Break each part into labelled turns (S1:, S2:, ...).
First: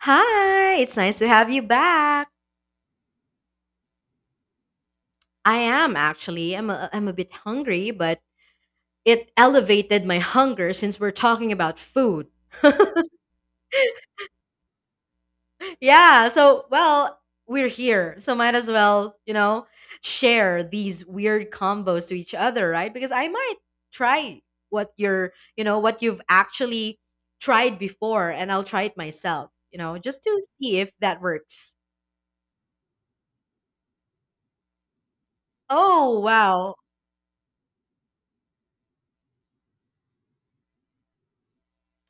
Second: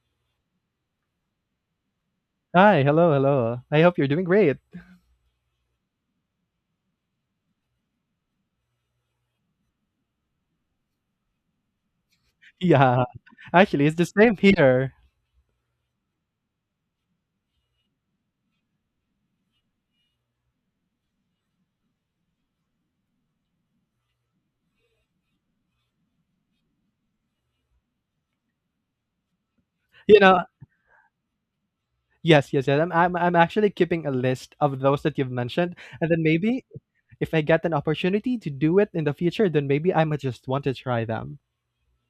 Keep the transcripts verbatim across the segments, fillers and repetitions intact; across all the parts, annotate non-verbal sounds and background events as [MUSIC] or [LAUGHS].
S1: Hi, it's nice to have you back.
S2: Hi, hello, hello. I hope you're doing great.
S1: I am actually. I'm a, I'm a bit hungry, but it elevated my hunger since we're talking about food. [LAUGHS]
S2: Yeah, actually, it's the same here.
S1: Yeah, so well, we're here. So might as well, you know, share these weird combos to each other, right? Because I might try what you're, you know, what you've actually tried before and I'll try it myself, you know,
S2: You
S1: just
S2: know,
S1: to see if that works.
S2: yes, yes, yes. I'm, I'm, I'm actually keeping a list of those that you've mentioned, and
S1: Oh,
S2: then maybe
S1: wow.
S2: if I get an opportunity to do it in the future, then maybe I might just want to try them.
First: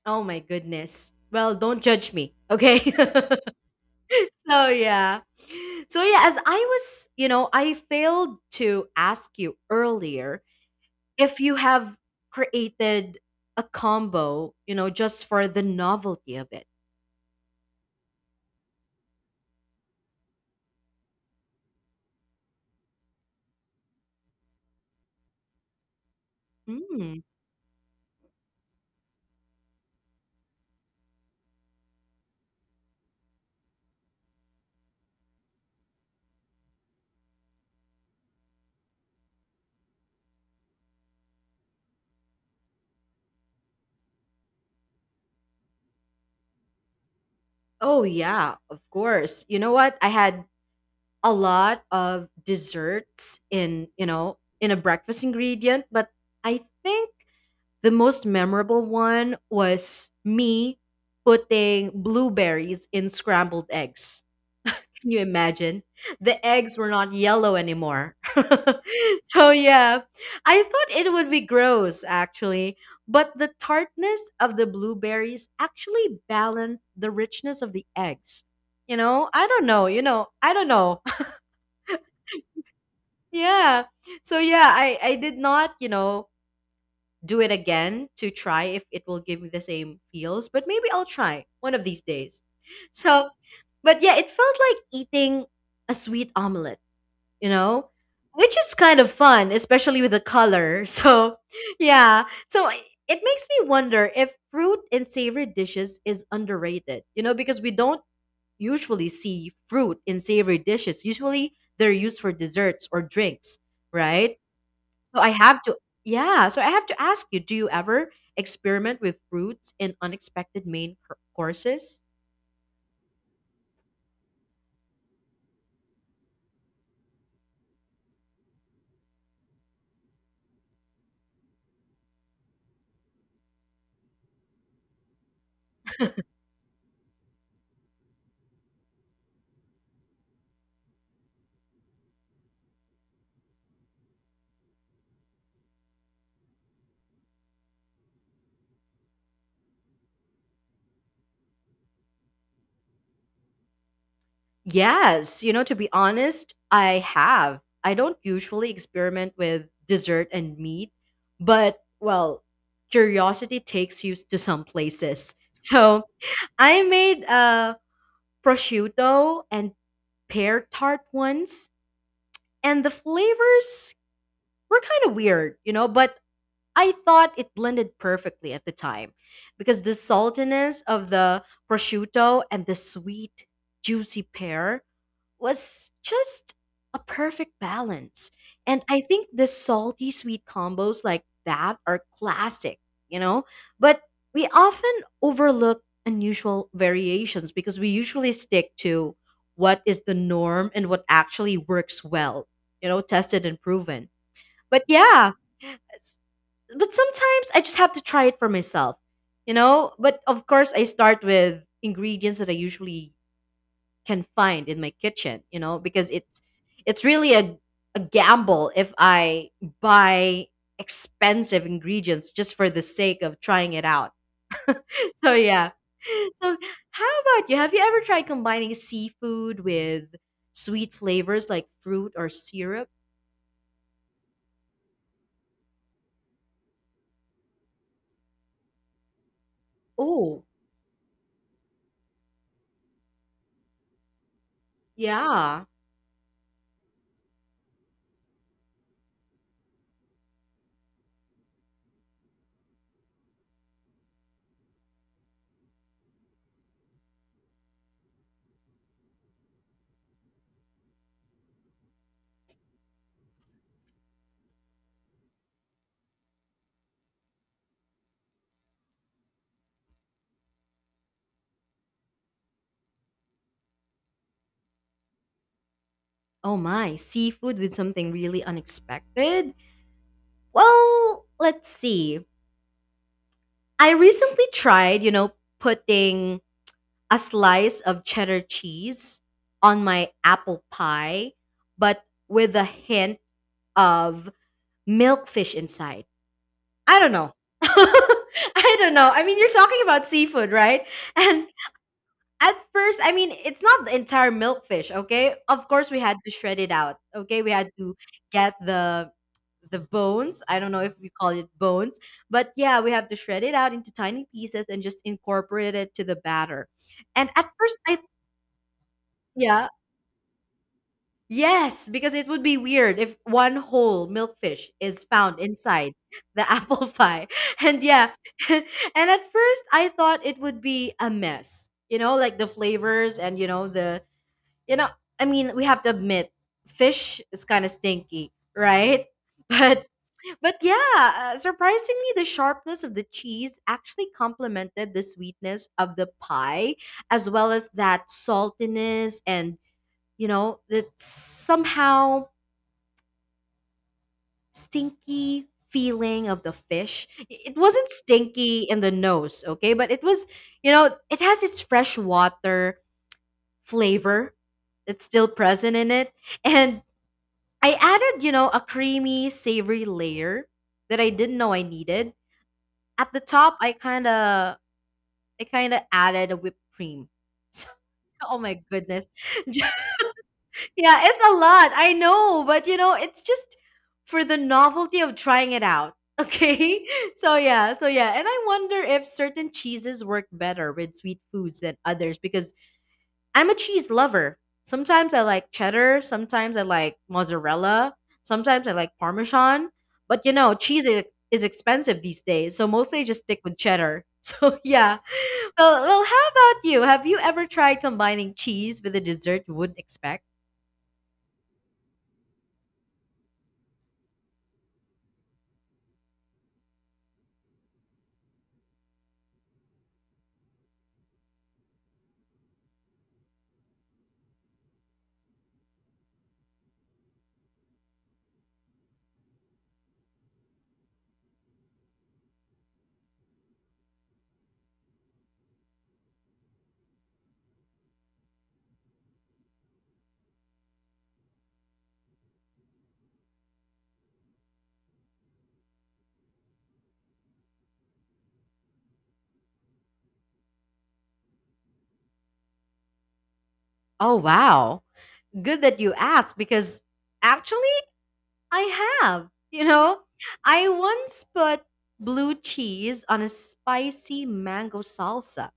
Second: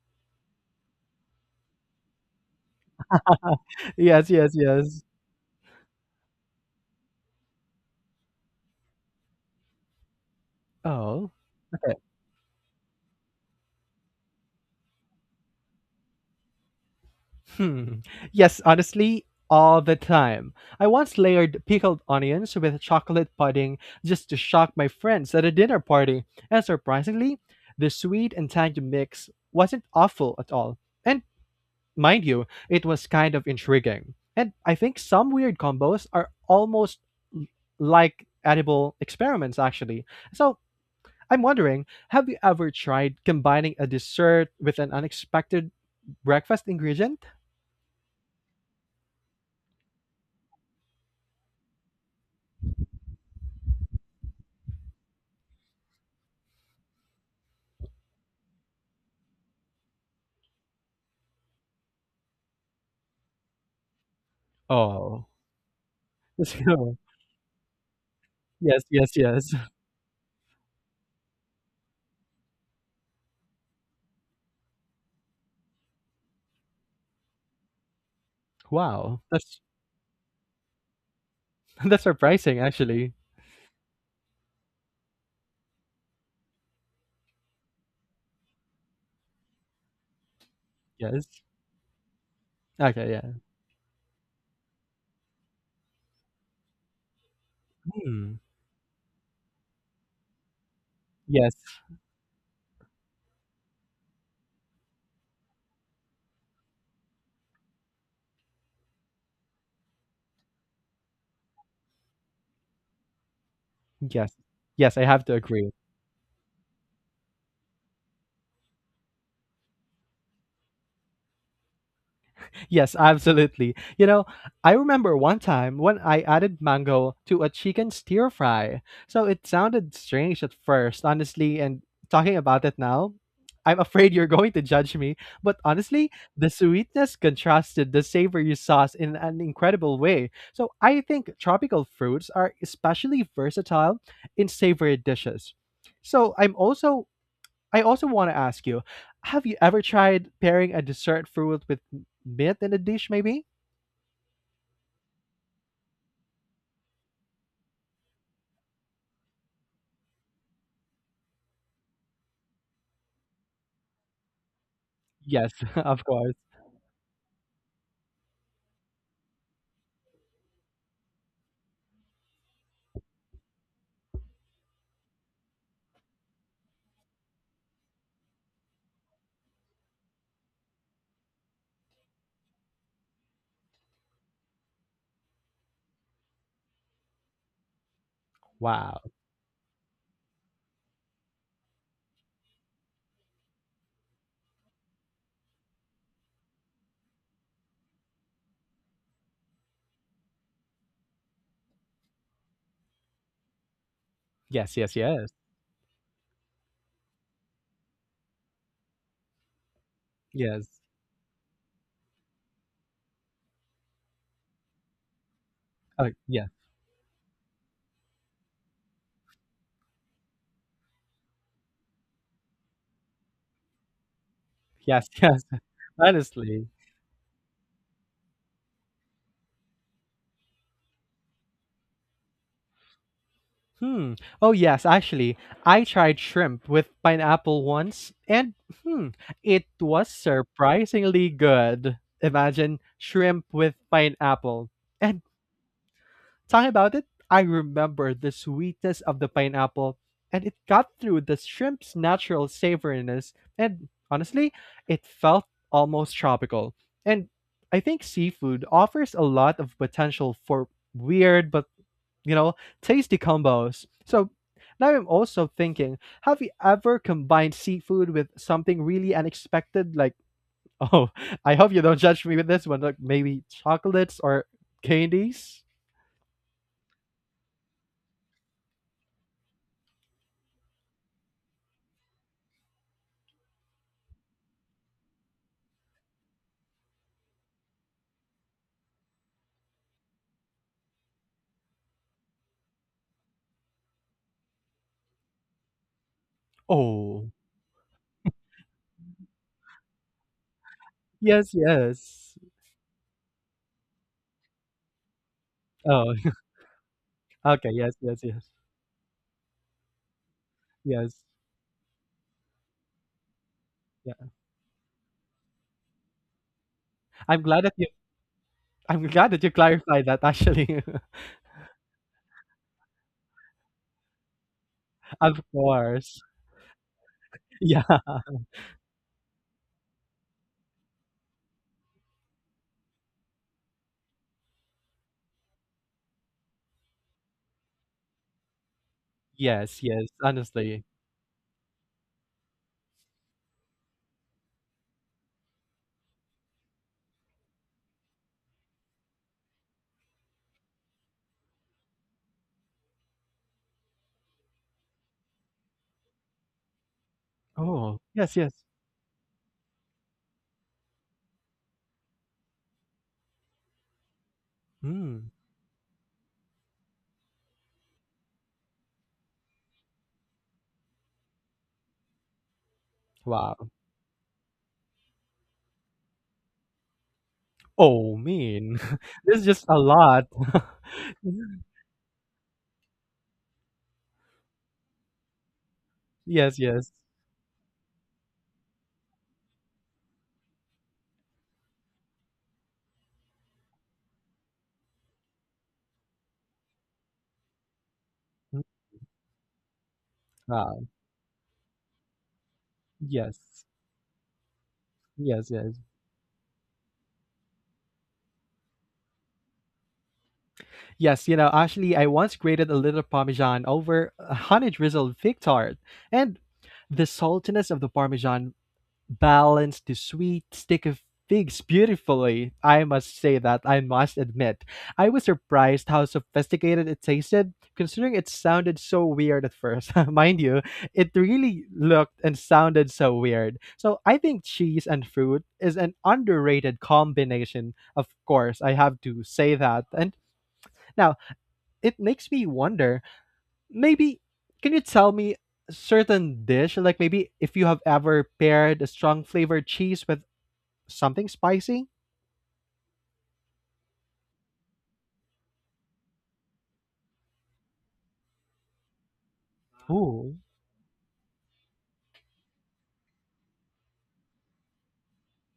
S1: Oh my goodness. Well, don't judge me, okay? [LAUGHS]
S2: [LAUGHS] Yes, yes,
S1: So
S2: yes.
S1: yeah. So yeah, as I was, you know, I failed to ask you earlier
S2: Oh,
S1: if you have
S2: okay.
S1: created a combo, you know, just for the novelty of it.
S2: Hmm. Yes, honestly, all the time. I once layered pickled onions with chocolate pudding just to shock my friends at a dinner party. And
S1: Mm.
S2: surprisingly, the sweet and tangy mix wasn't awful at all. And mind you, it was kind of intriguing. And I think some weird combos are almost l- like edible experiments, actually. So I'm wondering, have you ever tried combining a dessert with an unexpected breakfast ingredient?
S1: Oh yeah, of course. You know what? I had a lot of desserts in, you know, in a breakfast ingredient, but I think the most memorable one was me putting blueberries in scrambled eggs. Can you
S2: Oh.
S1: imagine? The eggs were
S2: So
S1: not yellow anymore. [LAUGHS]
S2: [LAUGHS] yes, yes,
S1: So,
S2: yes.
S1: yeah, I thought it would be gross actually, but the tartness of the blueberries actually balanced the richness of the eggs. You
S2: Wow,
S1: know, I
S2: that's
S1: don't know, you know, I don't know.
S2: [LAUGHS] that's surprising actually.
S1: [LAUGHS] Yeah. So, yeah, I, I did not, you know, do it again to try if it will give me the same feels, but maybe I'll
S2: Yes.
S1: try one of these days.
S2: Okay, yeah.
S1: So, but yeah, it felt like eating a sweet omelet, you know,
S2: Hmm.
S1: which is kind of fun, especially with the color. [LAUGHS] So,
S2: Yes.
S1: yeah, so I- it makes me wonder if fruit in savory dishes is underrated, you know, because we don't usually see fruit in savory dishes. Usually they're used for desserts or drinks,
S2: Yes.
S1: right?
S2: Yes, I
S1: So
S2: have
S1: I
S2: to
S1: have
S2: agree.
S1: to yeah, so I have to ask you, do you ever experiment with fruits in unexpected main cour- courses?
S2: Yes, absolutely. You know, I remember one time when I added mango to a chicken stir fry. So it sounded strange at first, honestly, and talking about it now, I'm afraid you're going to judge me, but honestly, the sweetness contrasted the savory sauce in an incredible way. So I think tropical fruits are especially versatile in savory dishes. So I'm also I also want to ask you, have you ever tried pairing a dessert fruit with m- meat in a dish, maybe?
S1: Yes, you know, to be honest, I have. I don't usually experiment with dessert and meat, but well, curiosity takes you to some places. [LAUGHS]
S2: Yes, [LAUGHS]
S1: So
S2: of course.
S1: I made a prosciutto and pear tart once, and the flavors were kind of weird, you know, but I thought it blended perfectly at the time because the saltiness of the prosciutto and the sweet, juicy pear was just a perfect balance. And I
S2: Wow.
S1: think the salty sweet combos like that are classic, you know? But we often overlook unusual variations because we usually stick to what is the norm and what actually works well, you know, tested and proven.
S2: Yes,
S1: But
S2: yes, yes.
S1: yeah, but sometimes I just have to try it for myself, you know? But of
S2: Yes.
S1: course, I start with ingredients that I usually can find in my kitchen, you know,
S2: Oh,
S1: because it's
S2: yeah.
S1: it's really a a gamble if I buy expensive ingredients just for the sake of trying it out. [LAUGHS]
S2: Yes, [LAUGHS]
S1: So
S2: yes.
S1: yeah. So
S2: Honestly.
S1: how about you? Have you ever tried combining seafood with sweet flavors like fruit or syrup?
S2: Hmm. Oh, yes, actually, I tried shrimp with pineapple once, and hmm, it was
S1: Oh,
S2: surprisingly good. Imagine shrimp with pineapple. And
S1: yeah.
S2: talking about it, I remember the sweetness of the pineapple, and it got through the shrimp's natural savoriness, and honestly, it felt almost tropical. And I think seafood offers a lot of potential for weird but, you know, tasty combos. So now I'm also thinking, have you ever combined seafood with something really unexpected like, oh, [LAUGHS] I hope you don't judge me with this one, like maybe chocolates or candies?
S1: Oh my, seafood with something really unexpected? Well, let's see. I recently tried, you know, putting a slice of cheddar cheese on my apple pie, but with a hint of milkfish inside. I don't
S2: Oh.
S1: know. [LAUGHS] I don't know. I mean, you're talking about seafood, right? And
S2: Yes, yes.
S1: at first, I mean, it's not the entire milkfish, okay? Of course, we
S2: Oh,
S1: had to shred it out, okay?
S2: [LAUGHS]
S1: We had
S2: okay.
S1: to
S2: Yes, yes, yes.
S1: get the the bones. I don't know if we
S2: Yes.
S1: call it bones, but yeah, we have to shred it out into tiny
S2: Yeah.
S1: pieces and just incorporate it to the batter. And
S2: I'm
S1: at
S2: glad that
S1: first,
S2: you
S1: I
S2: I'm glad that you
S1: yeah,
S2: clarified that actually. [LAUGHS]
S1: yes, because it would be weird if one whole milkfish is found
S2: Of
S1: inside
S2: course.
S1: the [LAUGHS] apple pie. And
S2: Yeah.
S1: yeah, [LAUGHS] and at first, I thought it would be a mess. You know, like the flavors and you know the you know, I mean, we have to admit, fish is kind of stinky, right? [LAUGHS]
S2: Yes,
S1: But
S2: yes,
S1: but
S2: honestly.
S1: yeah, uh, surprisingly, the sharpness of the cheese actually complemented the sweetness of the pie, as well as that saltiness and you know that somehow stinky feeling of the fish. I- It wasn't
S2: Oh, yes,
S1: stinky
S2: yes.
S1: in the nose, okay, but it was you know it has its freshwater flavor that's still
S2: Hmm.
S1: present in it, and I added, you know, a creamy, savory layer that I didn't know I needed. At the top,
S2: Wow.
S1: I kind of I kind of added a whipped cream. [LAUGHS]
S2: Oh,
S1: So, oh my
S2: mean.
S1: goodness.
S2: [LAUGHS] This is
S1: [LAUGHS]
S2: just
S1: Yeah,
S2: a lot. [LAUGHS]
S1: it's a lot. I know, but you know, it's just for the novelty of trying it out. [LAUGHS]
S2: Yes,
S1: Okay?
S2: yes.
S1: So yeah, so yeah, and I wonder if certain cheeses work better with sweet foods than others because I'm a cheese lover. Sometimes I like cheddar, sometimes I like mozzarella,
S2: Mm.
S1: sometimes I like parmesan. But you know, cheese
S2: Wow.
S1: is, is expensive these days, so mostly I just stick with
S2: Yes.
S1: cheddar. [LAUGHS] So yeah.
S2: Yes, yes.
S1: Well, well, how about you? Have you ever tried combining cheese with a dessert you wouldn't expect?
S2: Yes, you know, actually, I once grated a little Parmesan over a honey drizzled fig tart, and the saltiness of the Parmesan balance the sweet stick of figs beautifully. I must say that I must admit, I was surprised how sophisticated it tasted, considering it sounded so weird at first. [LAUGHS] Mind you, it really looked and sounded so weird. So I think cheese and fruit is an underrated combination. Of course, I have to say that. And now it makes me wonder. Maybe can you tell me certain dish like maybe if you have ever paired a strong flavored cheese with something spicy?
S1: Oh wow. Good that you asked because actually I have. You know,
S2: Ooh.
S1: I once put blue cheese on a spicy mango salsa.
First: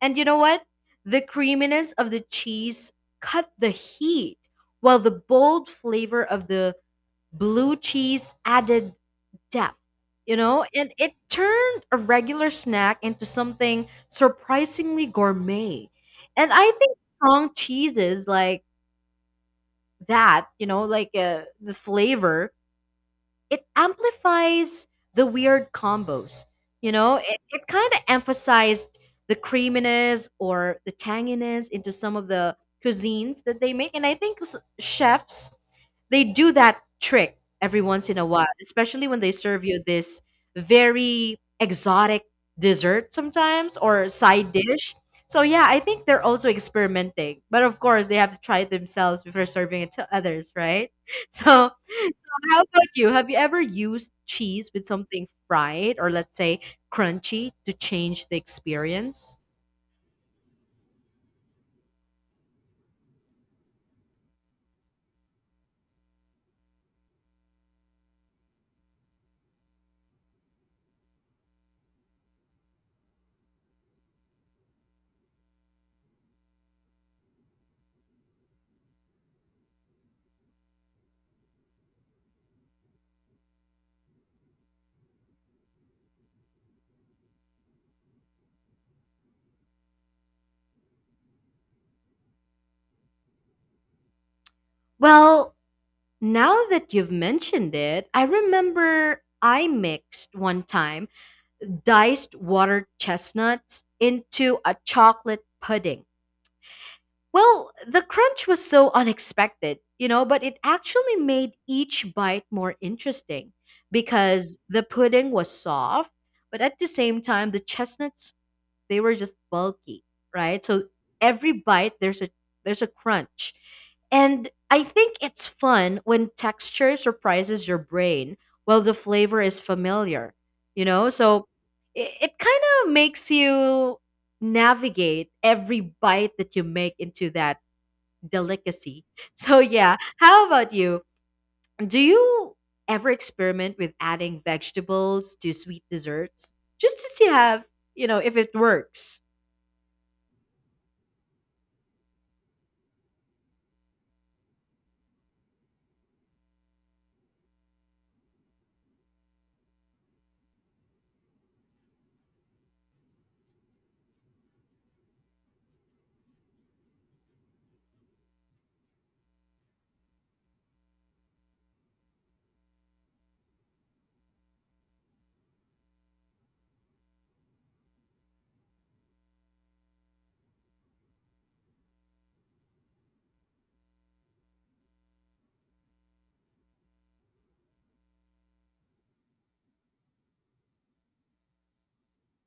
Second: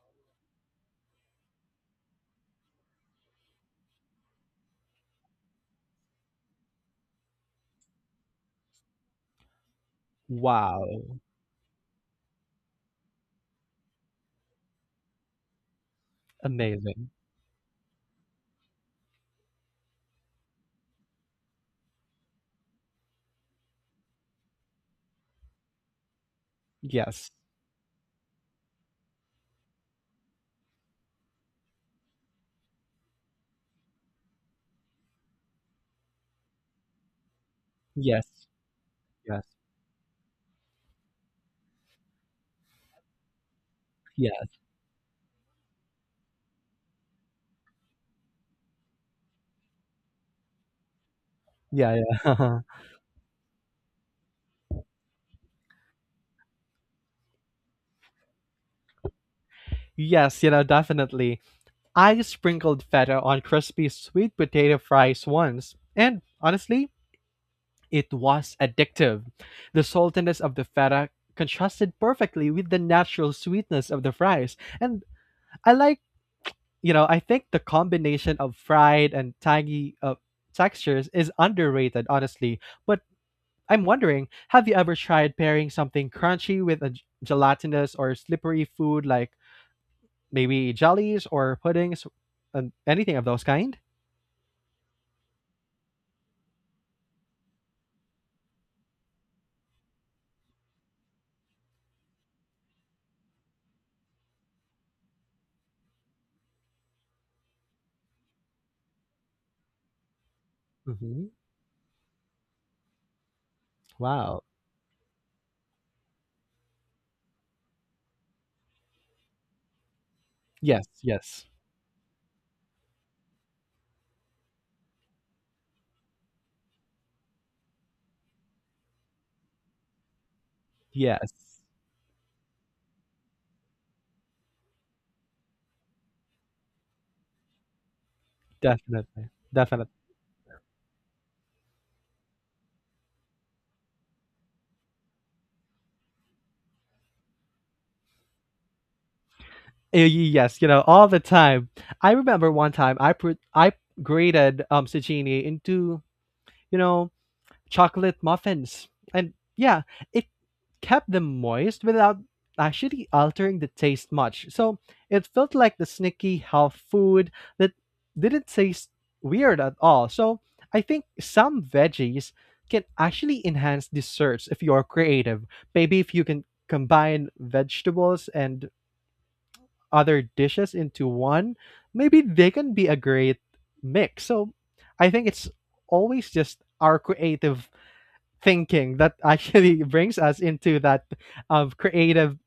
S1: And you know what? The creaminess of the cheese cut the heat, while the bold flavor of the blue cheese added depth, you know? And it
S2: Wow.
S1: turned a regular snack into something surprisingly gourmet. And I think
S2: Amazing.
S1: strong cheeses like that, you know, like uh, the flavor it amplifies the weird combos. You know,
S2: Yes.
S1: it, it kind of emphasized the creaminess or the tanginess into some of the cuisines that they make. And I think s- chefs they do that trick every once in a while,
S2: Yes.
S1: especially when they
S2: Yes.
S1: serve you this very exotic dessert sometimes or
S2: Yeah.
S1: side dish. So yeah, I think they're also experimenting, but of course they have to try it themselves before serving it to others, right? [LAUGHS] So,
S2: Yeah.
S1: so how
S2: Yeah.
S1: about you? Have you ever used cheese with something fried or let's say crunchy to change the experience?
S2: [LAUGHS] yes, you know, definitely. I sprinkled feta on crispy sweet potato fries once, and honestly, it was addictive. The saltiness of the feta contrasted perfectly with the natural sweetness of the fries. And I like, you know, I think the combination of fried and tangy uh, textures is underrated, honestly. But I'm wondering, have you ever tried pairing something crunchy with a g- gelatinous or slippery food like maybe jellies or puddings and anything of those kind?
S1: Well, now that you've mentioned it, I remember I mixed one time diced water chestnuts into a chocolate pudding. Well, the crunch was so unexpected, you know, but it actually
S2: Hmm.
S1: made each bite more interesting
S2: Wow.
S1: because the pudding was soft, but at the same time, the chestnuts they were just bulky, right?
S2: Yes,
S1: So
S2: yes,
S1: every bite there's a there's a crunch. And I think it's fun when texture surprises your brain while the flavor is familiar, you know?
S2: yes.
S1: So it, it kind of makes you navigate every bite that you make into that delicacy.
S2: Definitely,
S1: [LAUGHS] So,
S2: definitely.
S1: yeah, how about you? Do you ever experiment with adding vegetables to sweet desserts just to see have, you know, if it works?
S2: Yes, you know, all the time. I remember one time I put I grated um zucchini into, you know, chocolate muffins, and yeah, it kept them moist without actually altering the taste much. So it felt like the sneaky health food that didn't taste weird at all. So I think some veggies can actually enhance desserts if you're creative. Maybe if you can combine vegetables and other dishes into one, maybe they can be a great mix. So I think it's always just our creative thinking that actually [LAUGHS] brings us into that of creative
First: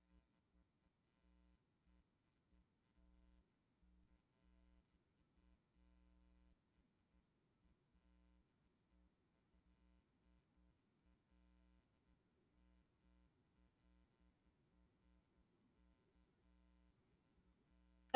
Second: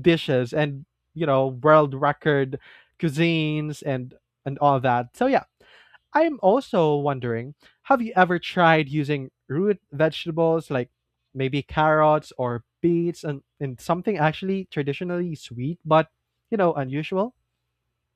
S2: dishes and you know world record cuisines and and all that. So yeah, I'm also wondering, have you ever tried using root vegetables like maybe carrots or beets and, and something actually traditionally sweet but you know unusual?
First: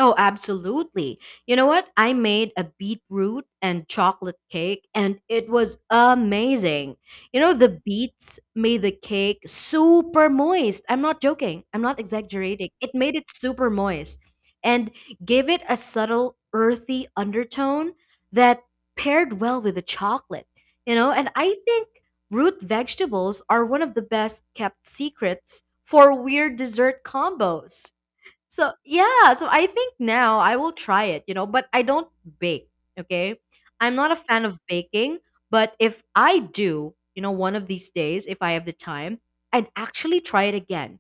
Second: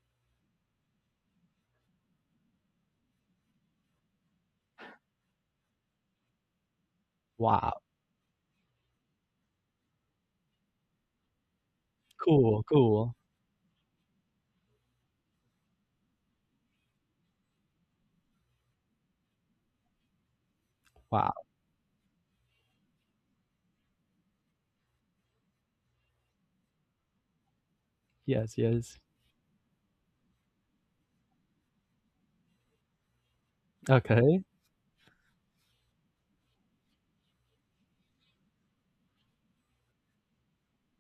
S1: Oh, absolutely. You know what? I made a beetroot and chocolate cake, and it was amazing. You know, the
S2: Wow.
S1: beets made the cake super moist. I'm not joking, I'm not
S2: Cool,
S1: exaggerating. It made
S2: cool.
S1: it super moist and gave it a subtle earthy undertone that paired well with the chocolate. You know, and
S2: Wow.
S1: I think root vegetables are one of the best kept secrets for weird dessert combos.
S2: Yes,
S1: So
S2: yes.
S1: yeah, so I think now I will try it, you know, but I don't bake, okay? I'm not a
S2: Okay.
S1: fan of baking, but if I do, you know, one of these days if I have the time, I'd actually try it again,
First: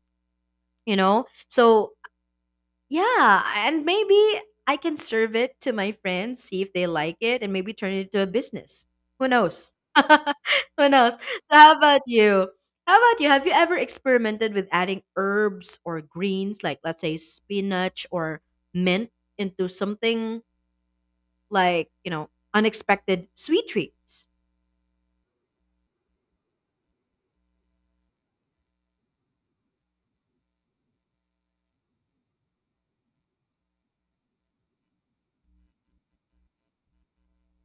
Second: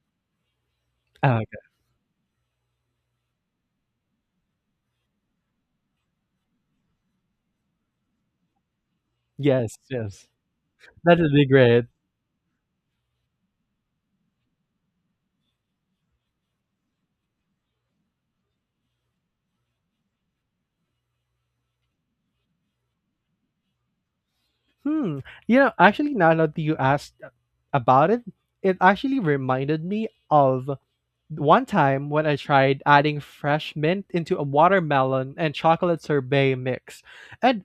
S1: you know?
S2: Okay.
S1: So yeah, and maybe I can serve it to my friends, see if they like it, and maybe turn it into a business. Who knows?
S2: Yes, yes.
S1: [LAUGHS] Who knows?
S2: That
S1: So,
S2: would be
S1: how
S2: great.
S1: about you? How about you? Have you ever experimented with adding herbs or greens, like let's say spinach or mint, into something like, you know, unexpected sweet treats?
S2: Hmm. You know, actually, now that you asked about it, it actually reminded me of one time when I tried adding fresh mint into a watermelon and chocolate sorbet mix, and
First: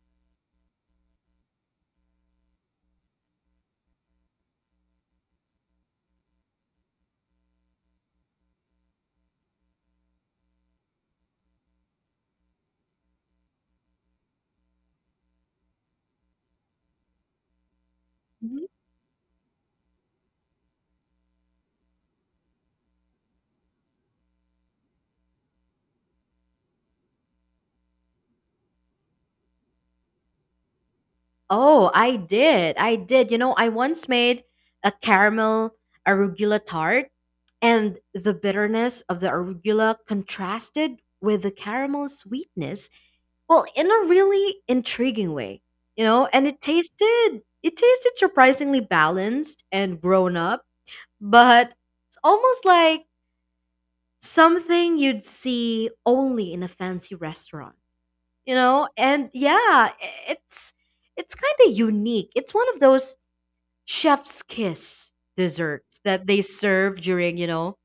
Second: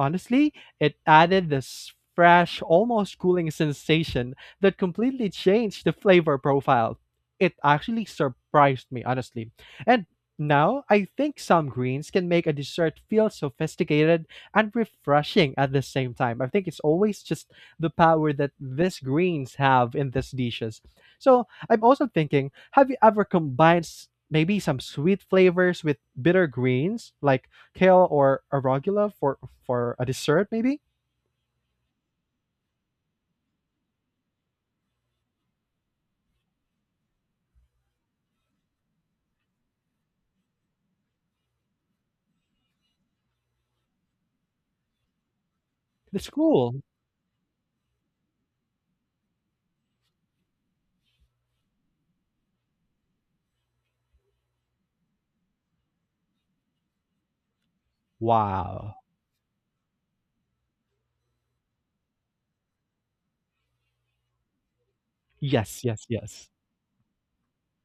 S2: honestly, it added this fresh, almost cooling sensation that completely changed the flavor profile. It actually surprised me, honestly. And now I think some greens can make a dessert feel sophisticated and refreshing at the same time. I think it's always just the power that these greens have in these dishes. So I'm also thinking, have you ever combined s- maybe some sweet flavors with bitter greens like kale or arugula for for a dessert maybe?
S1: Oh, I did. I did. You know, I once made a caramel arugula tart, and the bitterness of the arugula contrasted with the caramel sweetness, well, in a really intriguing way. You know,
S2: That's
S1: and it
S2: cool.
S1: tasted it tasted surprisingly balanced and grown up, but it's almost like something you'd see only in a fancy restaurant. You know,
S2: Wow.
S1: and yeah, it's it's kind of unique. It's one of those chef's kiss
S2: Yes,
S1: desserts
S2: yes,
S1: that they
S2: yes.
S1: serve during you know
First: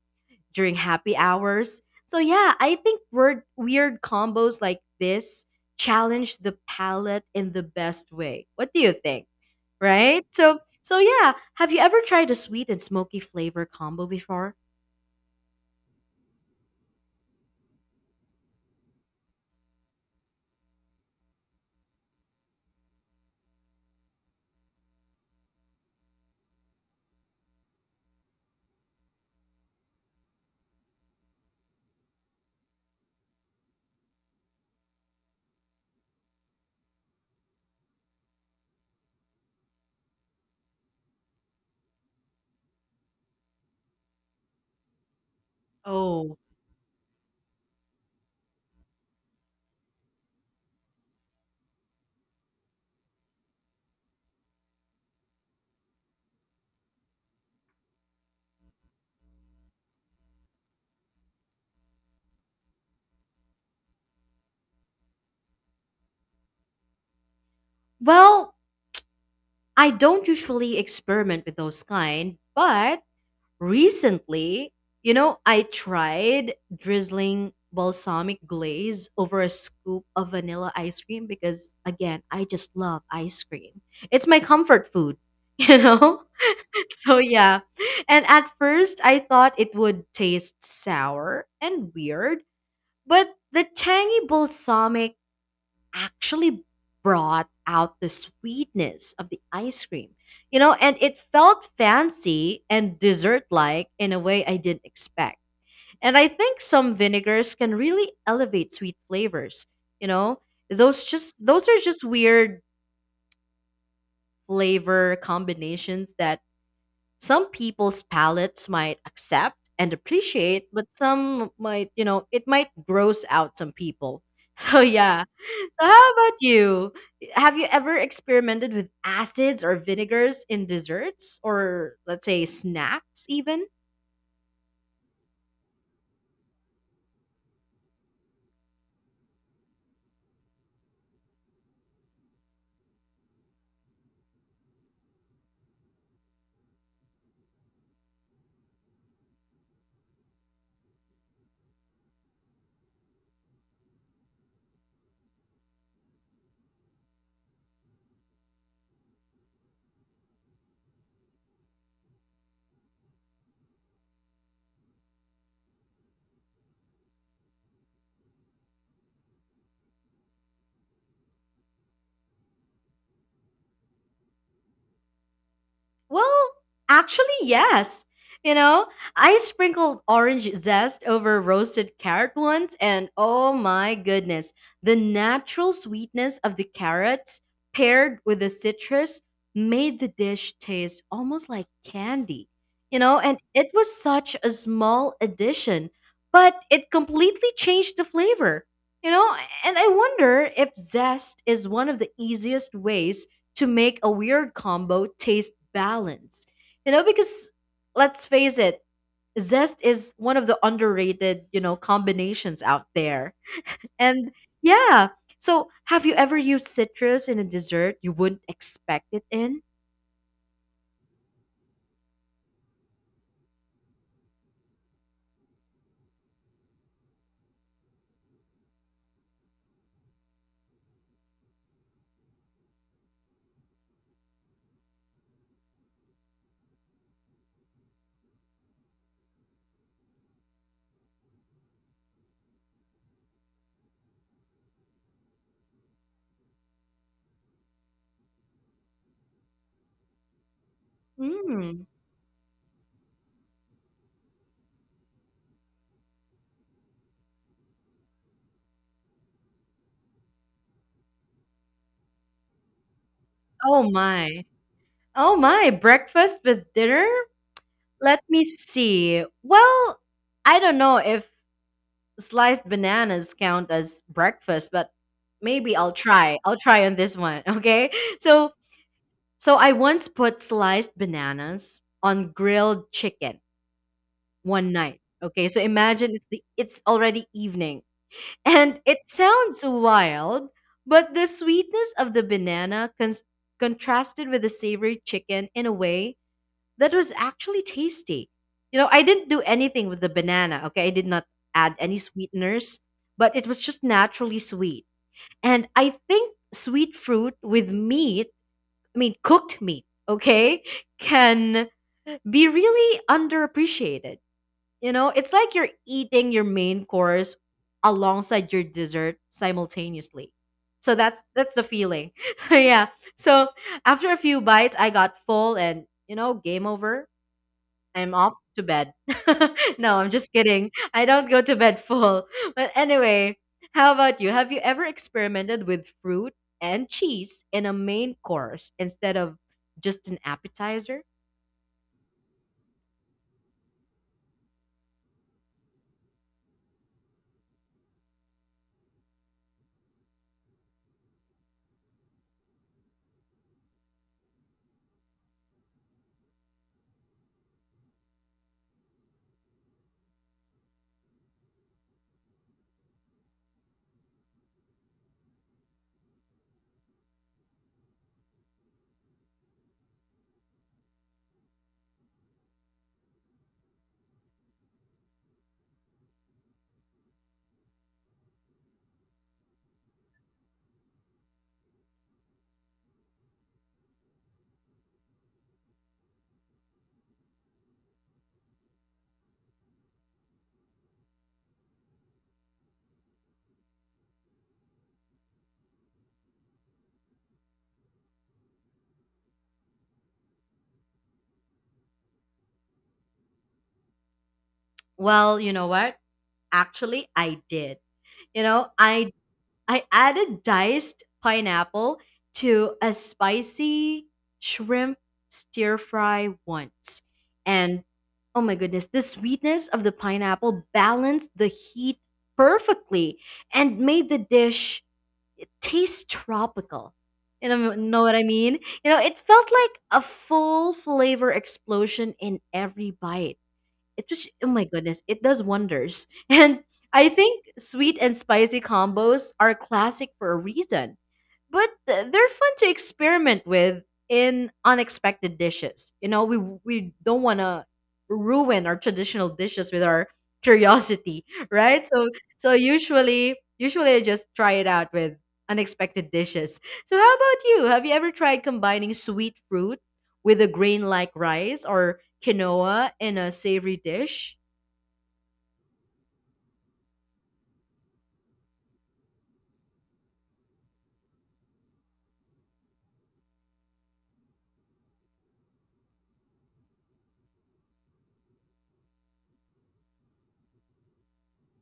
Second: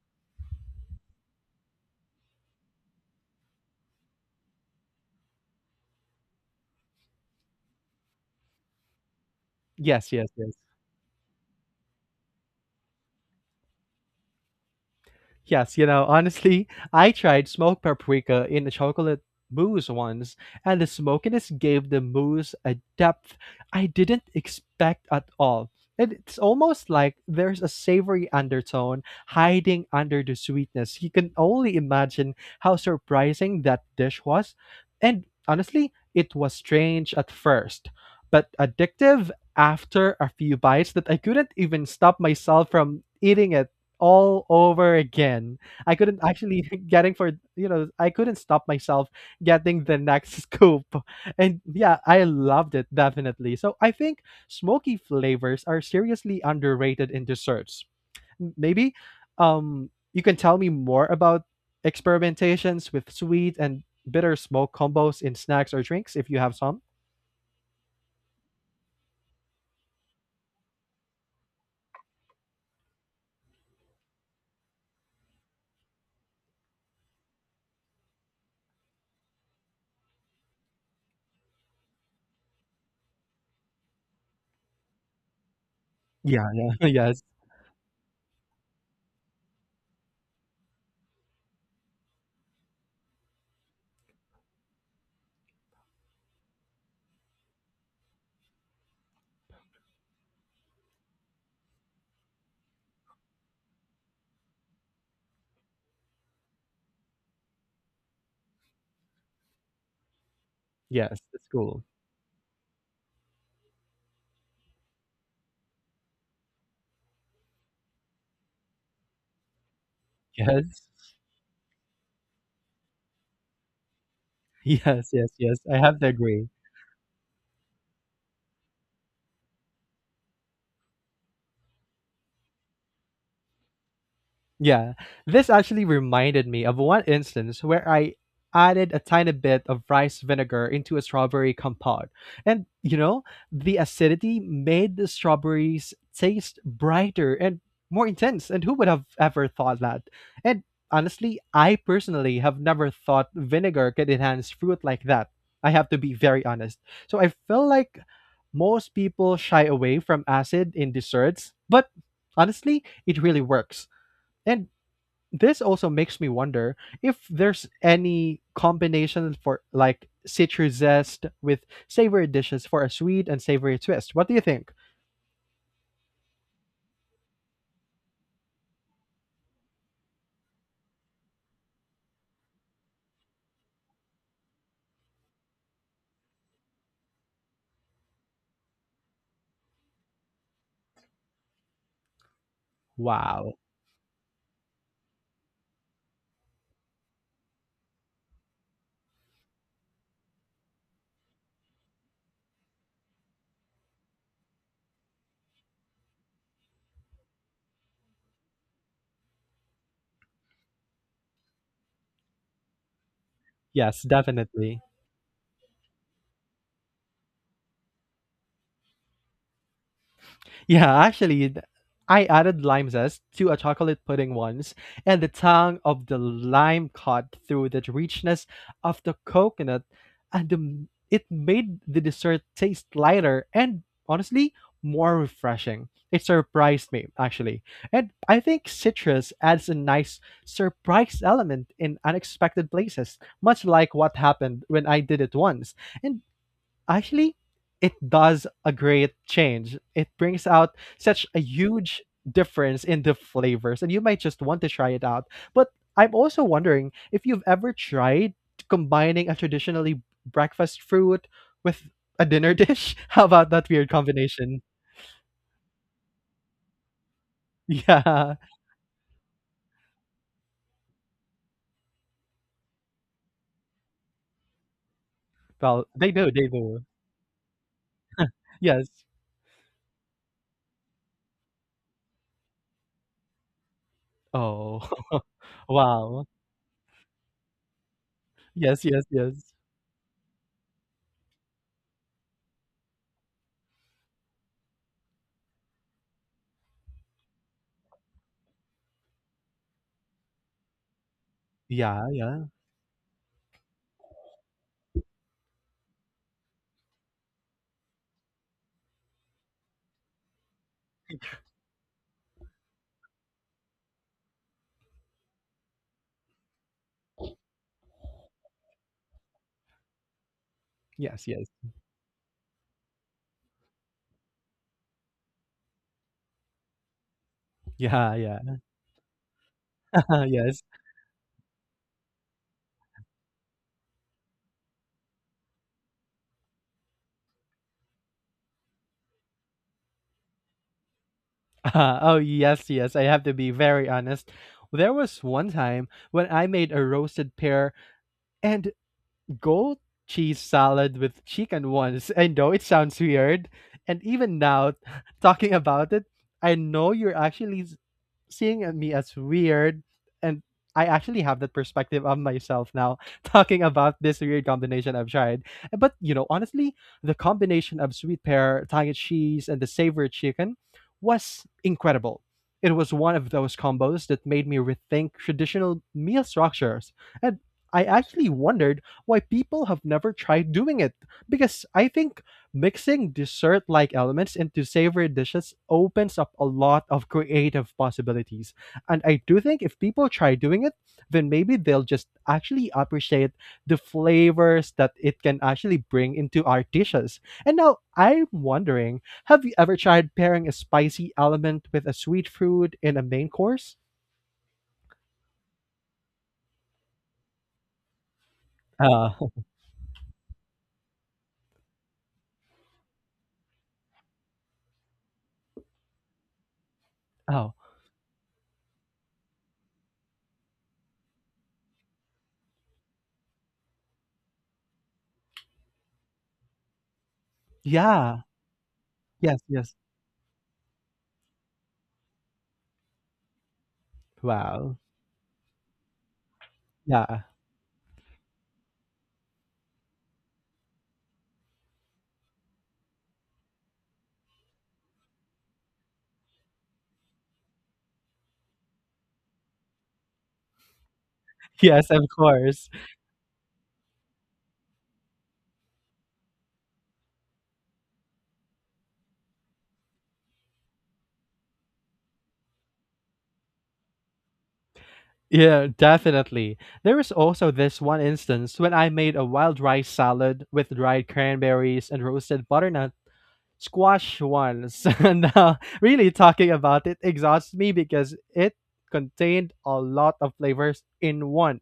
S1: during happy hours. So yeah, I think weird weird combos like this challenge the palate in the best way. What do you think?
S2: Yes,
S1: Right,
S2: yes, yes.
S1: so so yeah, have you ever tried a sweet and smoky flavor combo before?
S2: Yes, you know, honestly, I tried smoked paprika in a chocolate mousse once, and the smokiness gave the mousse a depth I didn't expect at all. And it's almost like there's a savory undertone hiding under the sweetness. You can only imagine how surprising that dish was. And honestly, it was strange at first, but addictive after a few bites that I couldn't even stop myself from eating it all over again. I couldn't
S1: Oh
S2: actually, [LAUGHS] getting for you know I couldn't stop myself getting the next [LAUGHS] scoop, and yeah, I loved it definitely. So I think smoky flavors are seriously underrated in desserts. Maybe um you can tell me more about experimentations with sweet and bitter smoke combos in snacks or drinks if you have some.
S1: well, I don't usually experiment with those kind, but recently, you know, I tried drizzling balsamic glaze over a scoop of vanilla ice cream because, again, I just love ice cream. It's my comfort food, [LAUGHS] you know?
S2: Yeah, yeah, [LAUGHS]
S1: So,
S2: yes,
S1: yeah. And at first, I thought it would taste sour and weird, but the tangy balsamic actually brought out the sweetness of the ice cream. You know, and it felt fancy and dessert like in a way I didn't expect. And I think some vinegars can really elevate sweet flavors, you know? Those
S2: yes,
S1: just
S2: it's
S1: those are
S2: cool.
S1: just weird flavor combinations that some people's palates might accept and appreciate,
S2: Yes,
S1: but some might, you know, it might gross out some people. [LAUGHS]
S2: [LAUGHS]
S1: So
S2: yes,
S1: yeah,
S2: yes, yes, I
S1: so
S2: have to
S1: how about
S2: agree.
S1: you? Have you ever experimented with acids or vinegars in desserts or let's say snacks even?
S2: Yeah, this actually reminded me of one instance where I added a tiny bit of rice vinegar into a strawberry compote. And, you know, the acidity made the strawberries taste brighter and more intense. And who would have ever thought that? And honestly, I personally have never thought vinegar could enhance fruit like that. I have to be very honest. So I feel like most people shy away from acid in desserts, but honestly, it really works. And this also makes me wonder if there's any combination for like citrus zest with savory dishes for a sweet and savory twist. What do you think?
S1: Well, actually, yes. You know, I sprinkled orange zest over roasted carrot once, and oh my goodness, the natural sweetness of the carrots paired with the citrus made the dish taste almost like candy. You know, and
S2: Wow.
S1: it was such a small addition, but it completely changed the flavor. You know, and I wonder if zest is one of the easiest ways to make a weird combo taste balanced. You know, because let's face it, zest is one of the underrated, you know, combinations out there.
S2: Yes,
S1: And
S2: definitely.
S1: yeah, so have you ever used citrus in a dessert you wouldn't expect it in?
S2: Yeah, actually, th- I added lime zest to a chocolate pudding once, and the tang of the lime cut through the richness of the coconut, and the, it made the dessert taste lighter and honestly more refreshing. It surprised me actually, and I think citrus adds a nice surprise element in unexpected places, much like what happened when I did it once. And actually it does a great change. It brings out such a
S1: Mm.
S2: huge difference in the flavors, and you might just want to try it out. But I'm also wondering if you've ever tried combining a traditionally breakfast fruit with a dinner dish. [LAUGHS] How about that weird
S1: Oh my.
S2: combination? [LAUGHS]
S1: Oh my, breakfast with dinner? Let
S2: Yeah.
S1: me see. Well, I don't know if sliced bananas count as breakfast, but maybe
S2: Well,
S1: I'll
S2: they do,
S1: try.
S2: they
S1: I'll
S2: do.
S1: try on this one, [LAUGHS] okay? So,
S2: Yes.
S1: so I once put sliced bananas on grilled chicken one
S2: Oh,
S1: night.
S2: [LAUGHS]
S1: Okay, so imagine it's
S2: wow.
S1: the it's already evening. [LAUGHS] And
S2: Yes,
S1: it
S2: yes, yes.
S1: sounds wild, but the sweetness of the banana cons- contrasted with the savory chicken in a way that was actually tasty. You know, I didn't do anything with the banana, okay? I did not add any
S2: Yeah, yeah.
S1: sweeteners, but it was just naturally sweet. And I think sweet fruit with meat, I mean, cooked meat, okay, can be really underappreciated. You know, it's like you're eating your main course alongside your dessert simultaneously. So that's
S2: Yes, yes.
S1: that's the feeling. [LAUGHS] So yeah. So after a few bites, I got full and you know, game over. I'm
S2: Yeah,
S1: off
S2: yeah.
S1: to bed. [LAUGHS] No, I'm
S2: [LAUGHS]
S1: just
S2: yes.
S1: kidding. I don't go to bed full. But anyway, how about you? Have you ever experimented with fruit and cheese in a main course instead of just an appetizer?
S2: [LAUGHS] Uh, oh, yes, yes. I have to be very honest. There was one time when I made a roasted pear and gold cheese salad with chicken once. I know it sounds weird. And even now, [LAUGHS] talking about it, I know you're actually seeing at me as weird and I actually have that perspective of myself now [LAUGHS] talking about this weird combination I've tried. But you know, honestly, the combination of sweet pear, tang cheese, and the savory chicken was incredible. It was one of those combos that made me rethink traditional meal structures. And I actually wondered why people have never tried doing it because I think mixing dessert-like elements into savory dishes opens up a lot of creative possibilities. And I do think if people try doing it, then maybe they'll just actually appreciate the flavors that it can actually bring into our dishes. And now I'm wondering, have you ever tried pairing a spicy element with a sweet fruit in a main course?
S1: Well, you know what? Actually, I did. You know, I
S2: Oh,
S1: I added diced pineapple to a spicy shrimp stir fry once.
S2: [LAUGHS] oh,
S1: And oh my goodness, the sweetness of the pineapple balanced the heat perfectly and made the dish taste tropical. You know, know what I
S2: yeah.
S1: mean? You know, it
S2: Yes,
S1: felt like
S2: yes.
S1: a full flavor explosion in every bite. It just oh my
S2: Wow.
S1: goodness it does wonders [LAUGHS] and
S2: Yeah.
S1: I
S2: [LAUGHS]
S1: think sweet and spicy combos are classic for a reason, but th- they're fun to experiment with in unexpected dishes. You know, we we don't want to ruin our traditional dishes with our [LAUGHS] curiosity, right?
S2: Yes, of
S1: So so
S2: course.
S1: usually usually I just try it out with unexpected dishes. So how about you? Have you ever tried combining sweet fruit with a grain like rice or quinoa in a savory dish?
S2: Yeah, definitely. There is also this one instance when I made a wild rice salad with dried cranberries and roasted butternut squash once. [LAUGHS] And uh, really talking about it exhausts me because it contained a lot of flavors in one.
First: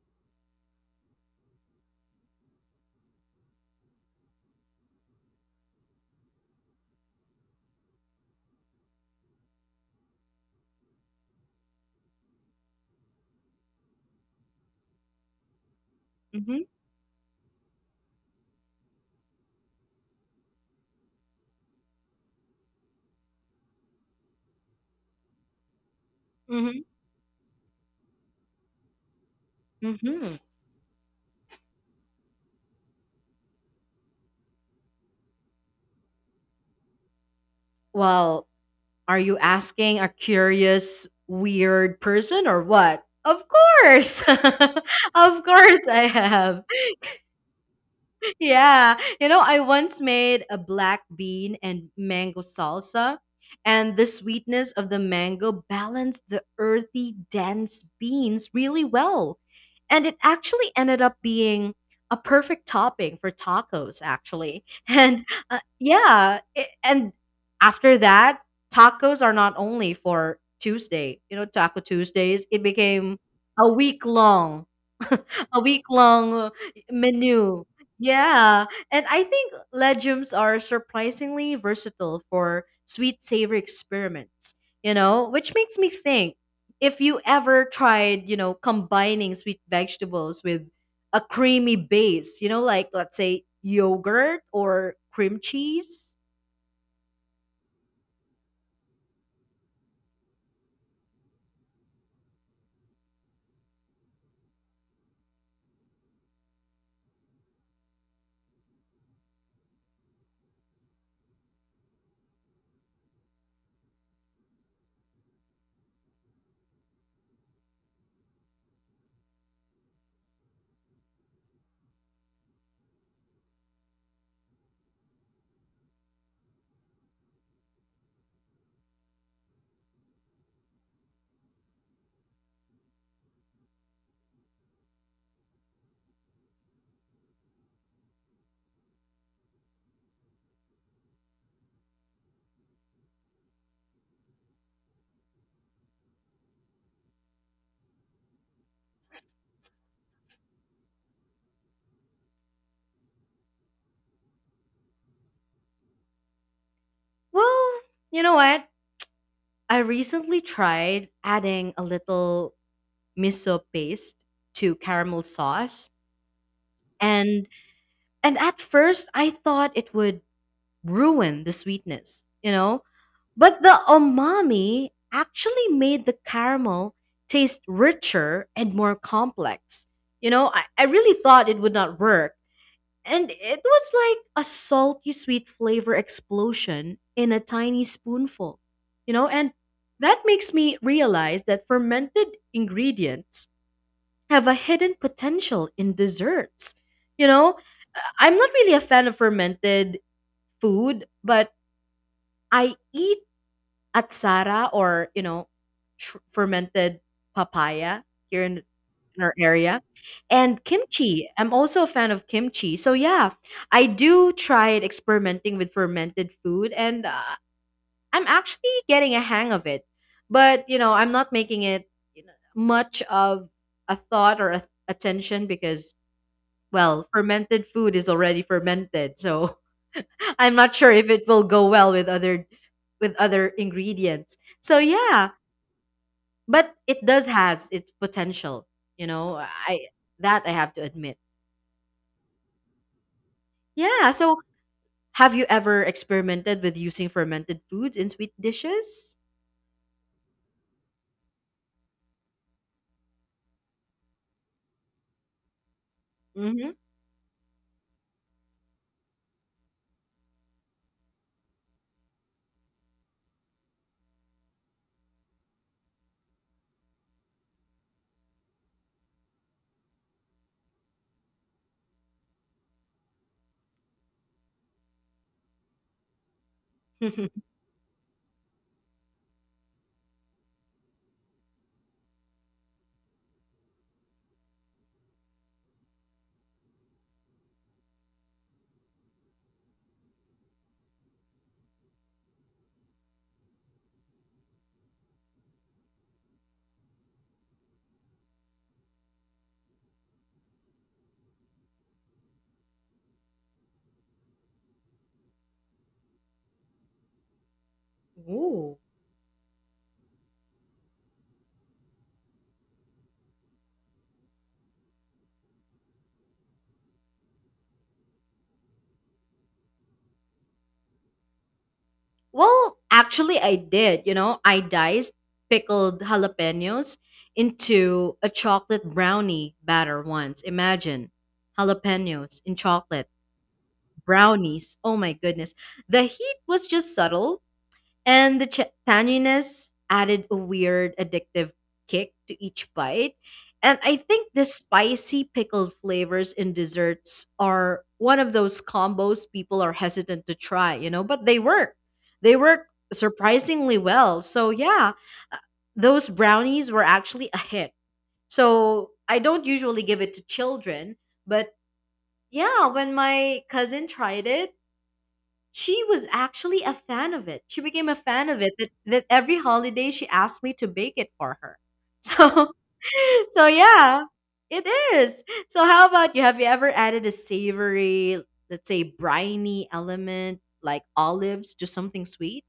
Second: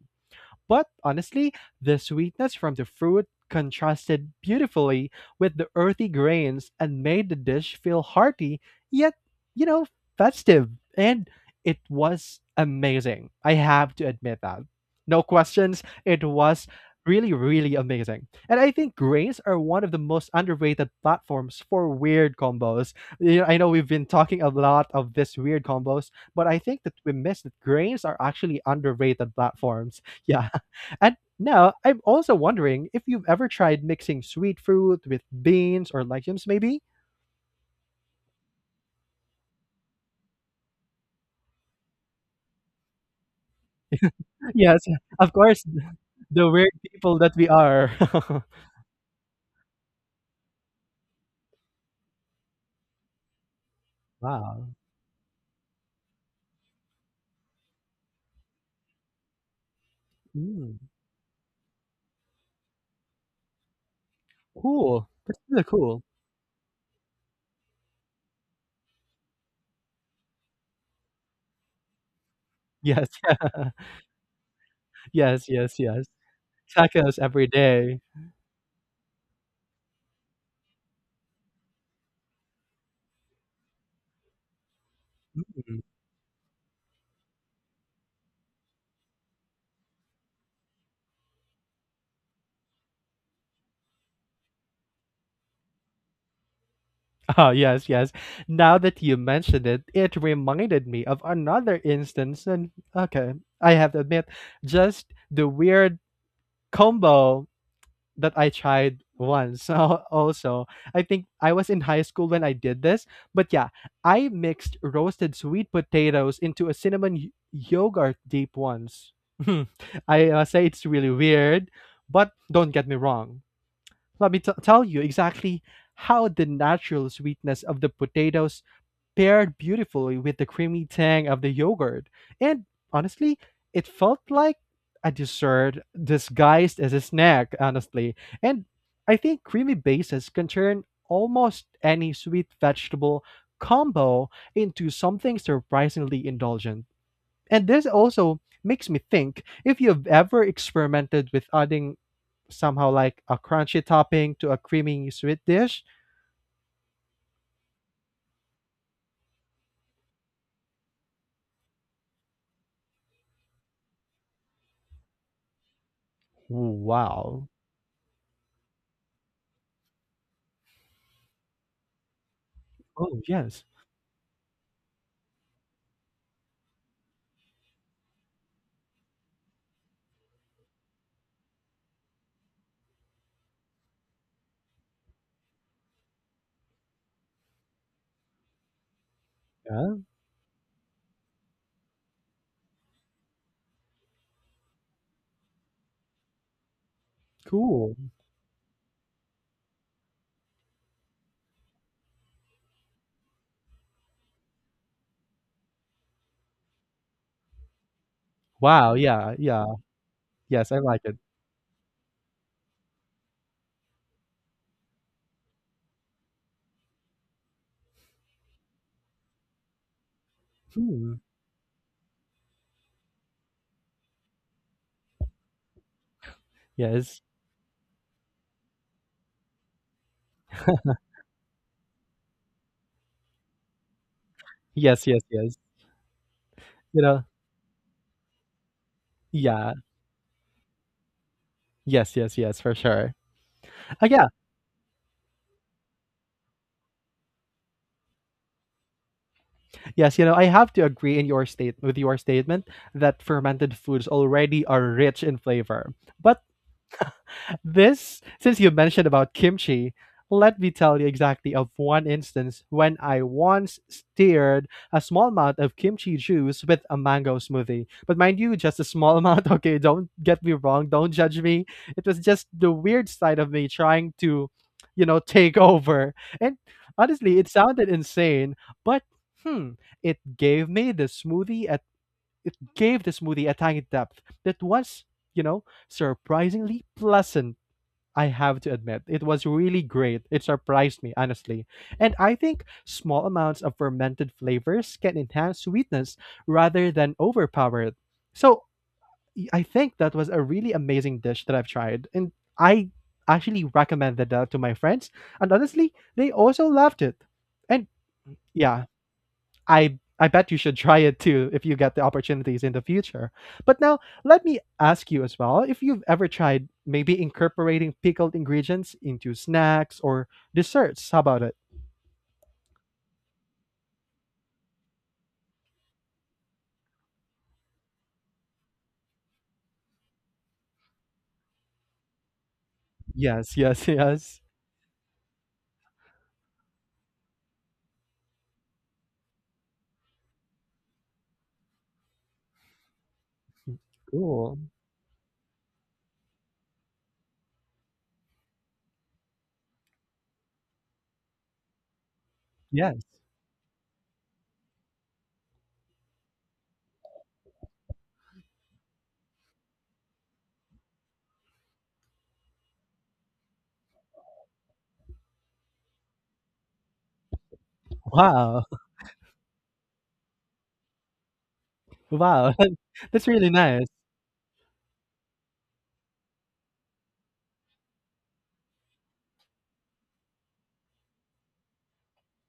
S2: But honestly, the sweetness from the fruit contrasted beautifully with the earthy grains and made the dish feel hearty, yet, you know, festive. And it was amazing. I have to admit that. No questions. It
S1: Mhm.
S2: was really, really amazing. And I think grains are one of the most underrated platforms for weird combos. You know, I know we've been talking a lot of this weird combos, but I think
S1: Mhm.
S2: that we missed that grains are actually underrated platforms. [LAUGHS]
S1: Mhm.
S2: Yeah. And now I'm also wondering if you've ever tried mixing sweet fruit with beans or legumes, maybe?
S1: Well, are you asking a curious, weird person or what? Of course. [LAUGHS]
S2: Yes, of
S1: Of
S2: course,
S1: course I
S2: [LAUGHS] the
S1: have.
S2: weird people that we are. [LAUGHS]
S1: Yeah. You know, I once made a black bean and mango salsa, and the sweetness
S2: Wow.
S1: of the mango balanced the earthy, dense beans really well. And it actually
S2: Mm,
S1: ended up being a perfect topping for tacos, actually. [LAUGHS]
S2: cool.
S1: And
S2: That's
S1: uh,
S2: really cool.
S1: yeah, it, and after that, tacos are not only for Tuesday, you know, Taco Tuesdays, it
S2: Yes.
S1: became
S2: [LAUGHS]
S1: a week long, [LAUGHS]
S2: Yes,
S1: a
S2: yes,
S1: week
S2: yes.
S1: long
S2: Tacos every
S1: menu.
S2: day.
S1: Yeah, and I think legumes are surprisingly versatile for sweet savory experiments, you know, which makes
S2: Mm.
S1: me think if you ever tried, you know, combining sweet vegetables with a creamy base, you know, like let's say yogurt or cream cheese.
S2: Oh, yes, yes. Now that you mentioned it, it reminded me of another instance. And okay, I have to admit, just the weird combo that I tried once. [LAUGHS] So also, I think I was in high school when I did this. But yeah, I mixed roasted sweet potatoes into a cinnamon y- yogurt dip once. [LAUGHS] I uh, say it's really weird, but don't get me wrong. Let me t- tell you exactly how the natural sweetness of the potatoes paired beautifully with the creamy tang of the yogurt. And honestly, it felt like a dessert disguised as a snack, honestly. And I think creamy bases can turn almost any sweet vegetable combo into something surprisingly indulgent. And this also makes me think if you've ever experimented with adding somehow like a crunchy topping to a creamy sweet dish.
S1: Well, you know what? I recently tried adding a little miso paste to caramel sauce and
S2: Wow.
S1: and at first I thought it would ruin the sweetness, you know?
S2: Oh,
S1: But
S2: yes.
S1: the umami actually made the caramel taste richer and more complex. You know, I, I really thought it would not work. And it was like a salty sweet flavor explosion in a tiny spoonful. You know, and
S2: Yeah,
S1: that makes me realize that fermented ingredients have a hidden potential in desserts. You know,
S2: cool.
S1: Uh, I'm not really a fan of fermented food, but I eat atsara or, you know, sh- fermented papaya here in,
S2: Wow,
S1: in
S2: yeah,
S1: our
S2: yeah.
S1: area and
S2: Yes, I like it.
S1: kimchi. I'm also a fan of kimchi. So yeah, I do try experimenting with fermented food and uh, I'm actually getting a hang of it. But, you know, I'm
S2: Hmm.
S1: not making it you know, much of a thought or a, attention because well,
S2: Yes.
S1: fermented food is already fermented. So I'm not sure if it will go well with other with other ingredients. So
S2: Yes, yes,
S1: yeah,
S2: yes.
S1: but
S2: You
S1: it
S2: know,
S1: does has its potential, you know.
S2: yeah.
S1: I that I have to admit.
S2: Yes, yes, yes, for sure. Uh,
S1: Yeah,
S2: yeah,
S1: so have you ever experimented with using fermented foods in sweet dishes?
S2: yes, you know, I have to agree in your state with your statement that fermented foods already are rich in flavor. But
S1: Mhm.
S2: this, since you mentioned about kimchi, let me tell you exactly of one instance when I once steered a small amount of kimchi juice with a mango smoothie. But mind you, just a small amount. [LAUGHS] Okay, don't get me wrong. Don't judge me. It was just the weird side of me trying to, you know, take over. And honestly,
S1: [LAUGHS]
S2: it sounded insane, but hmm, it gave me the smoothie at it gave the smoothie a tiny depth that was, you know, surprisingly pleasant. I have to admit, it was really great. It surprised me, honestly. And I think small amounts of fermented flavors can enhance sweetness rather than overpower it. So y- I think that was a really amazing dish that I've tried. And I actually recommended that to my friends. And honestly, they also loved it. And
S1: Ooh.
S2: yeah, I I bet you should try it too if you get the opportunities in the future. But now let me ask you as well if you've ever tried maybe incorporating pickled ingredients into snacks or desserts. How about it?
S1: Well, actually I did, you know. I diced pickled jalapenos into a chocolate brownie batter once. Imagine jalapenos in chocolate
S2: Yes, yes, yes.
S1: brownies. Oh my goodness. The heat was just subtle, and the ch- tanginess added a weird addictive kick to each bite. And I think the
S2: Cool.
S1: spicy pickled flavors in desserts are one of those combos people are hesitant to try, you know, but they work. They work
S2: Yes.
S1: surprisingly well. So, yeah, uh, those brownies were actually a hit. So, I don't usually give it to children, but yeah, when my cousin tried it, she was actually a fan of it. She became a fan of it
S2: Wow.
S1: that,
S2: [LAUGHS]
S1: that every holiday she asked me to bake it for her. [LAUGHS] So
S2: Wow. [LAUGHS] That's
S1: so
S2: really nice.
S1: yeah, it is. So how about you? Have you ever added a savory, let's say briny element like olives to something sweet?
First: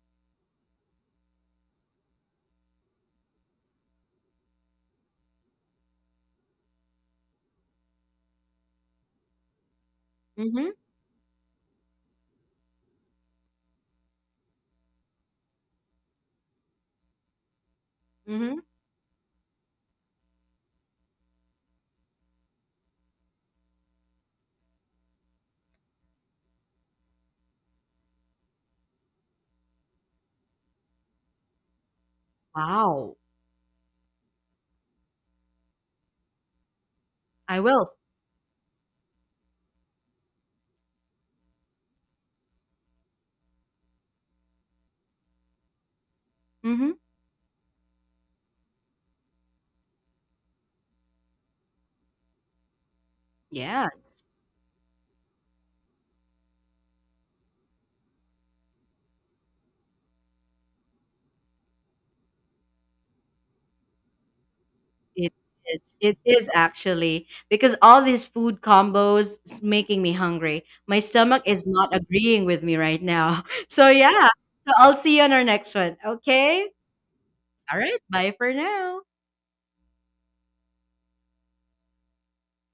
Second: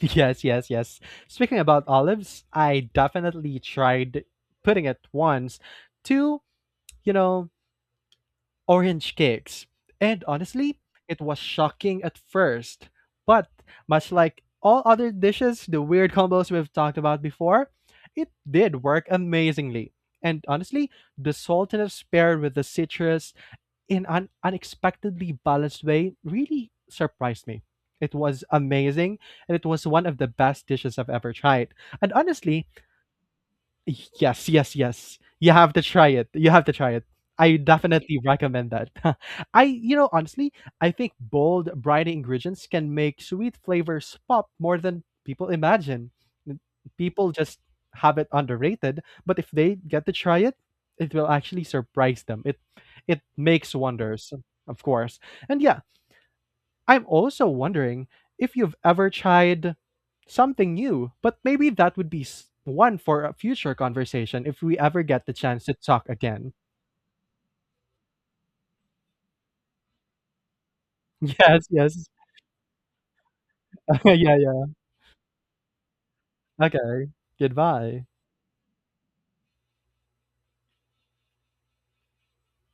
S2: Yes, yes, yes. Speaking about olives, I definitely tried putting it once to, you know, orange cakes. And
S1: Mm-hmm.
S2: honestly, it was shocking at first. But much like all other dishes, the weird combos we've talked about before, it
S1: Mm-hmm.
S2: did work amazingly. And honestly, the saltiness paired with the citrus in an unexpectedly balanced way really surprised me. It was amazing, and it was one of the best dishes I've ever tried. And honestly,
S1: Wow.
S2: yes, yes, yes. You have to try it. You have to try it. I
S1: I will.
S2: definitely recommend that. [LAUGHS] I, you know, honestly, I think bold, bright ingredients can make sweet flavors pop more than people imagine. N-
S1: Mm-hmm.
S2: People just have it underrated, but if they get to try it, it will actually surprise them. It it makes
S1: Yes.
S2: wonders, of course. And yeah, I'm also wondering if you've ever tried something new, but maybe that would be s- one for a future conversation if we ever get
S1: It
S2: the chance to
S1: is.
S2: talk
S1: It is
S2: again.
S1: actually because all these food combos is making me hungry. My
S2: [LAUGHS]
S1: stomach is
S2: Yes,
S1: not
S2: yes.
S1: agreeing with me right now. [LAUGHS] So
S2: [LAUGHS]
S1: yeah.
S2: Yeah, yeah.
S1: So I'll see you on our next one. Okay?
S2: Okay.
S1: All right.
S2: Goodbye.
S1: Bye for now.